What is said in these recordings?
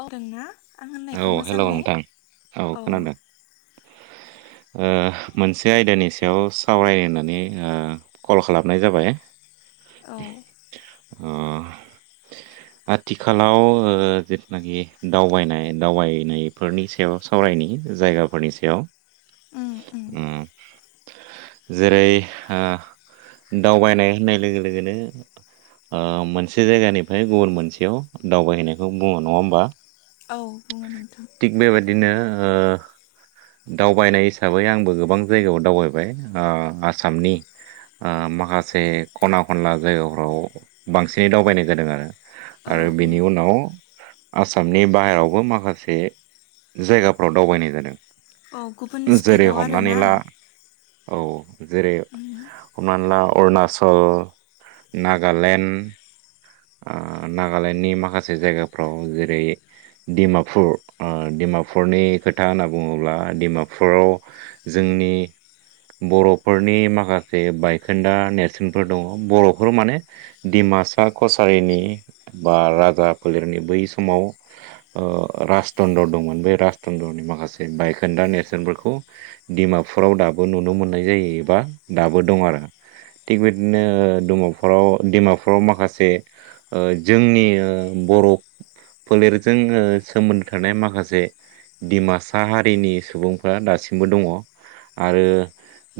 औ खोनादों ना? औ हेल' नोंथां औ खोनादों ओ मोनसे आयदानि सायाव सावराय होननानै ओ कल खालामनाय जाबाय। औ ओ आथिखालाव ओ जिथु नाखि दावबायनाय दावबायनायफोरनि सायाव सावरायनि जायगाफोरनि सायाव। उम उम ओ जेरै ओ दावबायनाय होननाय लोगो लोगोनो ओ मोनसे जायगानिफ्राय गुबुन मोनसेयाव दावबायहैनायखौ बुंङो नंङा होमबा। औ बुंङो नोंथां। थिग बेबायदिनो ओ दावबायनाय हिसाबै आंबो गोबां जायगायाव दावबायबाय ओ आसामनि ओ माखासे ख'ना ख'नला जायगाफ्राव बांसिनै दावबायनाय जादों आरो। औ आरो ओं बिनि उनाव आसामनि बाहेरायाव बो माखासे जायगाफ्राव दावबायनाय जादों। औ गुबुन जेरै स्टेटआव आरो हमनानै ना। ला औ जेरै हमना ला अरुणाचल, नागालेण्ड आ नागालेण्डनि माखासे जायगाफ्राव जेरै डिमापुर ओ डिमापुरनि खोथा होनना बुंङोब्ला डिमापुराव जोंनि बर'फोरनि माखासे बायखोन्दा नेरसोनफोर दंङ बर'फोर माने दिडिमासा कसारिनि बा राजा फोलेरनि बै समाव ओ राजदन्द्र दं मोन बे राजथनथ्रनि माखासे बायखोन्दा नेरसोनफोरखौ दिडमापुराव दाबो नुनो मोननाय जायो। ए बा दाबो दं आरो थिग बिदिनो दमापुराव दिमापुराव माखासे से जोंनि बर' फोलेरजों ओ सोमोन्दो थानाय माखासे डिमासा हारिनि सुबुंफोरा दासिमबो दङ। आरो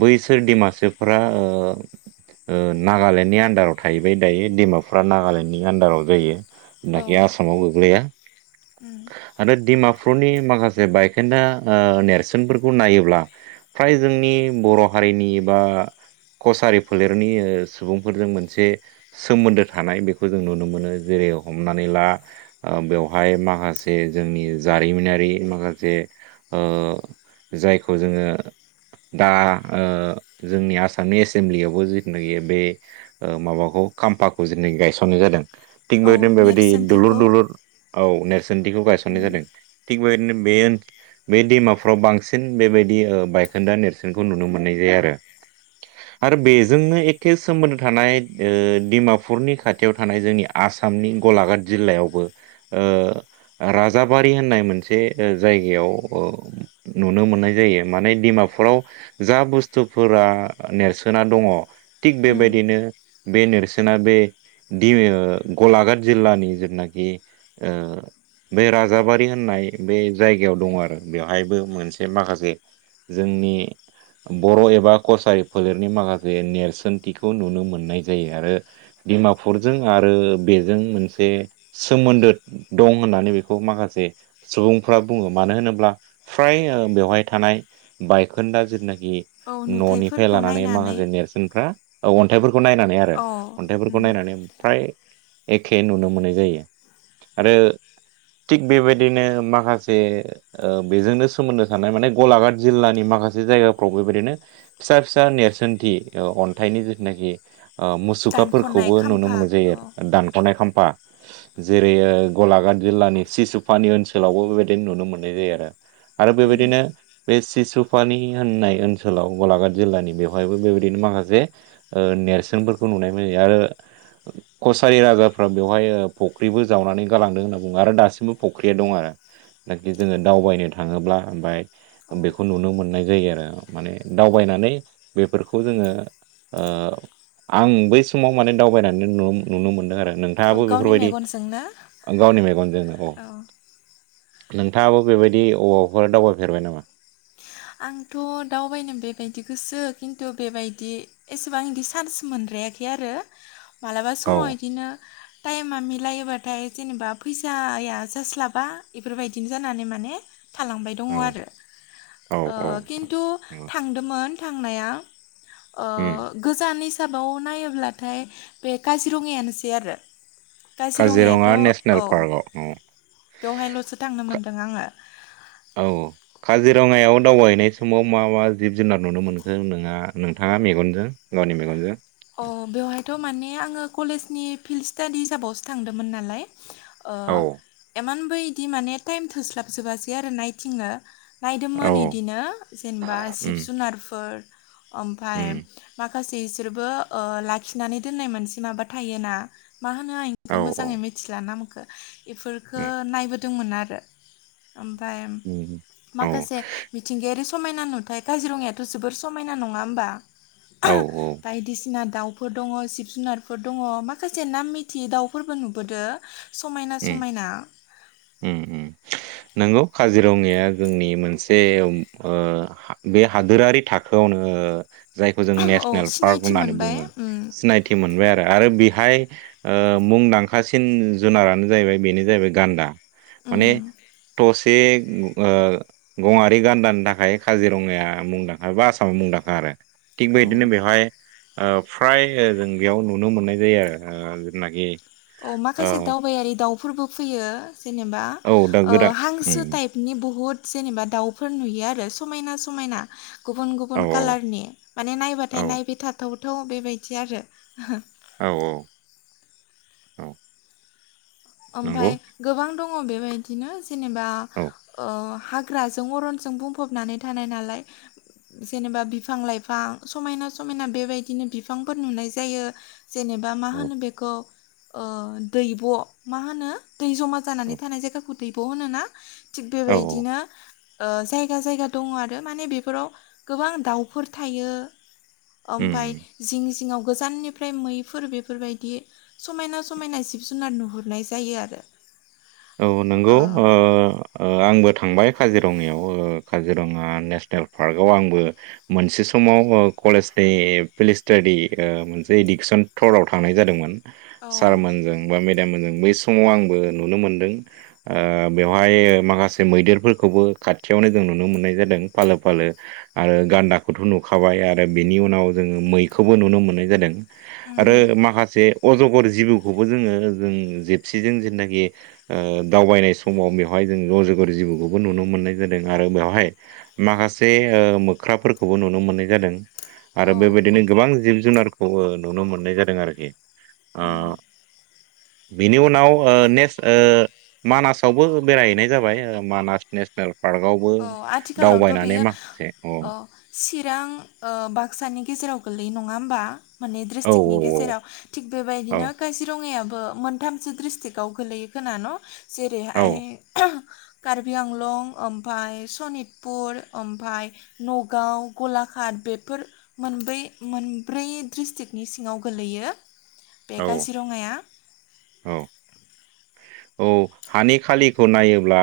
बैसोर डिमासाफोरा ओ ओ नागालेण्डनि आन्दाराव थाहैबाय दायो डिमापु फ्रा नागालेण्डनि आन्दाराव जायो औ जेनाखि आसामाव गोग्लैया। उम आरो दिमा पुरनि माखासे बायखेन्दा नेरसोनफोरखौ नायोब्ला फ्राय जोंनि बर' हारि बैनि बा कसारि फोलेरनि सुबुंफोरजों मोनसे सोमोन्दो थानाय बेखौ जों नुनो मोनो जेरै हमनानै ला बेवहाय माखासे जोंनि जा जारिमिनारि माखासे ओ जायखौ जोंङो दा जोंनि ओ आसामनि एसेमब्लियावबो जिथुनाखि बे ओ माबाखौ खाम्फाखौ जिनाखि गायसननाय जादों थिग औ बेबायदिनो बेबायदि दुलुर नेरसोनथिखौ दुलुर औ नेरसोनथिखौ गायसननाय उम जादों थिग बेबायदिनो बे बे दैमाफ्राव बांसिन बेबायदि दि बायखोन्दा नेरसोनखौ नुनो मोननाय जायो आरो। आरो बेजोंनो एखे सोमोन्दो थानाय ओ दिमा पुरनि खाथियाव थानाय जोंनि आसामनि गलाघाट जिल्लायावबो ओ राजाबा रि होननाय मोनसे जायगायाव ओ नुनो मोननाय जायो माने दिमापुराव जा बुस्थुफोरा नेरसोना दंङ थिग उम बेबायदिनो बे नेरसोना बे दि ओ गलाघाट जिल्लानि जेनाखि बे राजाबारि होननाय बे जायगायाव दङ आरो बेवहायबो मोनसे माखासे जोंनि बर' एबा कसारि फोलेरनि माखासे नेरसोनथिखौ नुनो मोननाय जायो आरो दिमापुरजों आरो बेजों मोनसे सोमोन्दो दं होननानै बेखौ माखासे से सुबुंफोरा बुङो मानो होनोब्ला फ्राय बेवहाय थानाय बायखोन्दा जेथुनाखि औ न'निफ्राय नुथायफोरखौ लानानै नायनानै माखासे नेरसोनफ्रा अन्थाइफोरखौ नायनानै आरो अ अन्थाइफोरखौ उम नायनानै फ्राय एखे नुनो मोननाय जायो आरो थिग बेबायदिनो माखासे ओ बेजोंनो सोमोन्दो थानाय माने गलाघाट जिल्लानि मा माखासे जायगाफ्राव बेबायदिनो फिसा फिसा नेरसोनथि ओ अन्थाइनि जिथुनाखि ओ दानख'नाय मुसुखाफोरखौबो नुनो खाम्फा मोननाय जायो अ आरो दानख'नाय खाम्फा जेरै गलाघाट जिल्लानि सिसुपानि ओनसोलावबो बेबायदि नुनो मोननाय जायो आरो। आरो उम बेबायदिनो बे सिसुपानि होननाय ओनसोलाव गलाघाट जिल्लानि बेवहायबो बेबायदिनो। माखासे ओ नेरसोनफोरखौ नुनाय जायो आरो। कसारि राजाफ्रा बेवहाय फख्रिबो जावनानै गालांदों होनना बुङो आरो दासिमबो फख्रिया दं आरो। बेवहाय जोङो दावबायनो थाङोब्ला ओमफ्राय औ बेखौ नुनो मोननाय जायो आरो माने दावबायनानै बेफोरखौ जोङो ओ आं बै समाव माने दावबायनानै नुनो नुनो मोनदों आरो थिख औ नोंथाङाबो गावनि बेफोरबायदि मेगनजोंनो गावनि मेगनजोंनो औ नोंथाङाबो बेबायदि अबाफोर दावबायफेरबाय नामा? आंथ' दावबायनो बेबायदि गोसो खिन्थु बेबायदि एसेबांदि चान्स मोनद्राया। फेराखै आरो मालाबा औ समाव इदिनो थाइम आ मेलाया। बाथाय जेनेबा फैसाया जास्लाबा बेफोरबायदिनो जानानै माने थालांबाय दङ औ आरो औ ओ औ खिन्थु औ थांदोंमोन थांनाया ओ उम गोजानै हिसाबाव नायोब्लाथाय बे काजिरङायानोसै आरो। काजिरङा काजिरङायाथ' नेसनेल औ पार्कआव औ बेवहायल'सो थांनो मोनदों। मोनदों आङो औ। काजिरङायाव दावबायहैनाय समाव मा मा जिब जुनार नुनो मोनखो नों नोंथाङा मेगनजों गावनि मेगनजों। अ बेवहायथ' माने आङो कलेजनि फिल्ड स्टाडि हि साबावसो थांदोंमोन नालाय ओ औ इमान बायदि माने टाइम थोस्लाबजोबासै आरो नायथिंआ। औ नायदोंमोन बिदिनो जेनेबा उम जिब जुनारफोर ओमफाय उम माखासे बिसोरबो लाखिनानै दोननाय मोनसे माबा थायोना? मा होनो आं बेखौ औ औ मोजाङै मिथिला नामखौ। बेफोरखौ उम नायबोदोंमोन आरो। ओमफ्राय उम औ माखासे मिथिंगायारि समायना नुथाय काजिरङायाथ' जोबोर समायना नङा होमबा। औ औ। बायसिना दाउफोर दङ जिब जुनारफोर दङ माखासे नाम मिथियै दाउफोरबो नुबोदों। उम उम उम नोंगौ काजिरङाया जोंनि मोनसे। जे बे हादोरारि थाखोआवनो जायखौ जों औ नेसनेल पार्क सिनायथि होननानै मोनबाय बुङो उम सिनायथि मोनबाय आरो बे बेहाय ओ मुंदांखासिन जुनारानो जाहैबाय बेनो जाहैबाय गान्दा। उम माने टस बे ओ गङारि गान्दानि थाखाय काजिरङाया मुंदांखा बा आसामा मुंदांखा आरो। थिग औ बे बिदिनो बेहाय। ओ फ्राय ओ बेयाव नुनो मोननाय जायो आरो जेनाखि अ माखासे ओ दावबायारि दाउफोरबो फैयो। जेनेबा औ दा ओ गोरा उम हांसो टाइपनि बहुद जेनेबा दाउफोर नुयो आरो समायना समायना। गुबुन औ गुबुन कालारनि माने नायबाथाय औ नायबाय थाथावथाव बेबायदि आरो। औ औ औ। नंगौ ओमफाय गोबां दङ बेबायदिनो जेनेबा। औ हाग्राजों अरनजों बुंफबनानै थानाय नालाय जेनेबा बिफां लाइफां समायना। समायना समायना बेबायदिनो बिफांफोर नुनाय जायो। जेनेबा मा औ होनो बेखौ दैब' मा होनो? दै जमा जानानै औ थानाय जायगाखौ दैब'होनो ना थिग औ बेबायदिनो। जायगा जायगा दंङ आरो माने बेफोराव गोबां दाउफोर थायो उम ओमफफ्राय जिं जिंङाव गोजाननिफ्राय मैफोर बेफोरबायदि समायना समायना जिब जुनार नुहुरो नाय जायो आरो औ नंगौ ओ आंबो थांबाय काजिरङायाव काजिरङा नेसनेल पार्कआव आंबो मोनसे समाव कलेज बे पिलिस्टारि मोनसे एडिक्सन थराव थांनाय जादोंमोन औ सारमोनजों बा मेदाम मोनजों बै समाव आंबो नुनो मोनदों ओ बेवहाय माखासे मैदेरफोरखौबो खाथियावनो जों नुनो मोननाय जादों फालो ह फालो आरो गान्दाखौथ नुखाबाय आरो बिनि उनाव जोंङो मैखौबो नुनो मोननाय जादों आरो उम माखासे अजगर जिबौखौबो जोंङो जों जेबसिजों जेनाखि दावबायनाय समाव बेवहाय जों रजगर जिबौखौबो नुनो मोननाय जादों आरो बेवहाय माखासे सासे मोख्राफोरखौबो नुनो मोननाय जादों आरो औ बेबायदिनो औ गोबां जिब जुनारखौ नुनो मोननाय जादों आरोखि [inaudible] उम बिनि उनाव नेस मानासावबो बेरायहैनाय जाबाय मानास नेसनेल पार्कआवबो औ आथिखालावथ' दावबायनानै माखासे औ चां बाक्सानि गेजेराव गोलै नंङा होमबा माने औ ड्रिस्ट्रिक्टनि गेजेराव थिग औ बेबायदिनो काजिरङायाबो मोनथामसो ड्रिस्ट्रिक्आव गोलैयो खोनान औ जेरैहाय कार्बि आंलं ओमफफ्राय सनितपुर ओमफ्राय नगाव गलाघाट बेफोर मोनब्रै मोनब्रै ड्रिस्ट्रिकनि सिंङाव गोलैयो बे औ खासिरङाया [inaudible] औ औ हानि खालिखौ नायोब्ला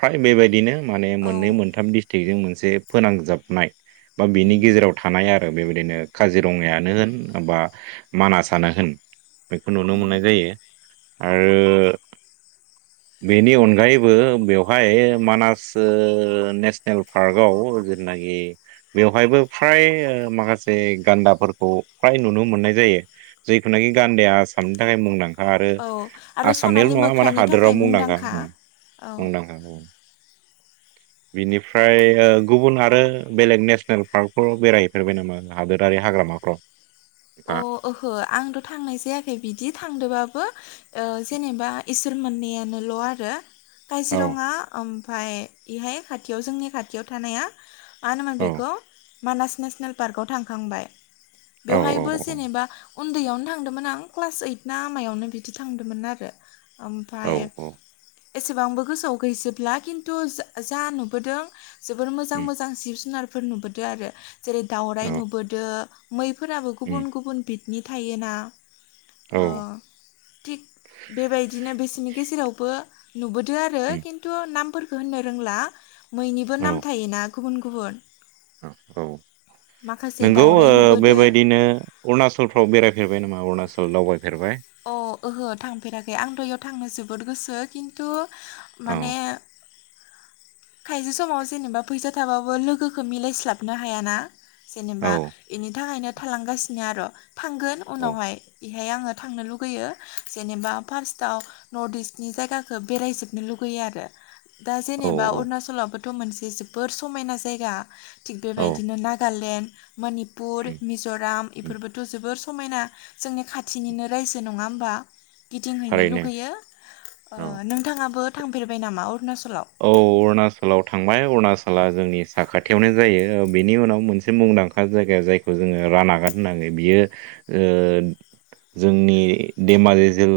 फ्राय बेबायदिनो माने औ मोननै मोनथाम दिस्टक्जों मोनसे फोनांजाबनाय बा बिनि उम गेजेराव थानाय आरो बेबाय बिओरैनो काजिरङायानो होन बबा मानासनो होन बेखौ नुनो उम मोननाय जायो आरो बेनि अनगायैबो बेवहाय मानास नेसनेल पार्कआव जेननाय आरो बेवहायबो फ्राय माखासे गान्दाफोरखौ फ्राय नुनो मोननाय जायो जायखौुनाखि गान्दाया आसामनि थाखाय मुंदां आरो औ आरो आसामनिल सनालि नङा माने मोख्रानि थाखाय हादोराव मुंदांखा औ मुंदांखा औ बिनिफ्राय गुबुन आरो बेलेग नेसनेल पार्कफोराव बेरायहैफेरबाय नामा हादोरारि हाग्रामाफ्राव अ नोंथाङा? ओहो आंथ थांनाय जायाखै बिदि थांदोंबाबो जेनेबा इसोर मोननैयानोल आरो औ काजिरङा ओमफ्राय बेहाय खाथियाव जोंनि खाथियाव थानाया मानोमोन औ बेखौ मानास नेसनेल पार्कआव थांखांबाय औ बेवहायबो जेनेबा उन्दैयावनो थांदोंमोन आं क्लास ओइद ना आमायावनो बिदि थांदोंमोन आरो औ ओमफ्राय औ एसेबांबो गोसोआव गैजोबला खिन्थु जा जा नुबोदों जोबोर मोजां उम मोजां जिब जुनार फोर नुबोदों आरो जेरै दाावराइ औ नुबोदों मैफोराबो उम गुबुन गुबुन बि नि थायोना औ ओ थिग बेबायदिनो बिसोरनि गेजेराव नुबोदो आरो उम खिन्थु नामफोरखौ होननो रोंला मैनिबो औ नाम थायोना गुबुन गुबुन [unintelligible] औ माखासे नोंगौ दाउराइ नुबोदो बेबायदिनो नो अरुणनाचलफ्राव बेरायफेरबाय नामा अरुणाचल दावबायफेरबाय अ ओहो थांफेराखै आंथ इयाव थांनो जोबोद गोसो खिन्थु औ माने खायसे समाव जेनेबा फैसा थाबाबो लोगोखौ मिलायस्लाबनो हायाना औ जेनेबा इनि थाखायनो थालांगासिनो आर' थांगोन औ उनावहाय बेहाय आङो थांनो लुुबैयो जेननोबा फार्स्टआव नर्थ इस्टनि जायगाखौ बेरायजोबनो लुुबैयो आरो दा औ जेनेबा अरुणाचलाबोथ' मोनसे जोबोर समायना जायगा थिग औ बेबायदिनो नागालेण्ड मोनिपुर उम मिज'राम उम बेफोरबोथ' जोबोर स समायना जोंनि उम, खाथिनिनो रायजो नङा होमबा गिदिंहैनो थारैनो लुगैयो औ नोंथाङाबो थांफेरबाय नामा अरुणाचल औ अरुणाचलाव थांबाय अरुणाचला जोंनि साखा खाथायावनाय जायो बेनि उनाव मोनसे मुंदांखा जायगा जायखौ जोङो रान आगाद होनाङो बियो [unintelligible] जोंनि धेमाजि जिल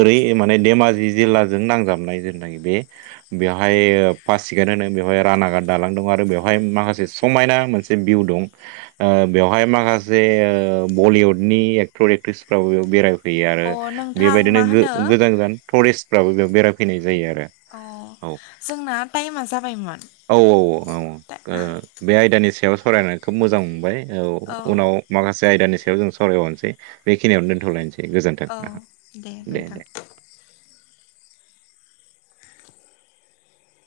ओरै माने धेमाजि जिल्लाजों नांजाबनाय जोंनो बे बेवहाय पासिगाट होनो बेवहाय रानागाट दालां दं आरो बेवहाय माखासे समायना मोनसे बिउ दं बेवहाय माखासे बलिउडनि एक्टर एक्ट्रिसफ्राबो बेराय गैयो आरो अ नोंथां बेबायदिनो मा होनो गोजान गोजान फरेस्टफ्राबो बेयाव बेरायफैनाय जायो आरो अ औ जोंना टाइमा जाबायमोन औ औ औ ओ दा- बे आयदानि नि सायाव सारायनानै खोब मोजां मोनबाय औ उनाव माखासे आयदानि सायाव जों सावरायबावनोसै बेखिनियाव दोनथ'लायनोसै। दे गोजोन्थों औ ओ दे दे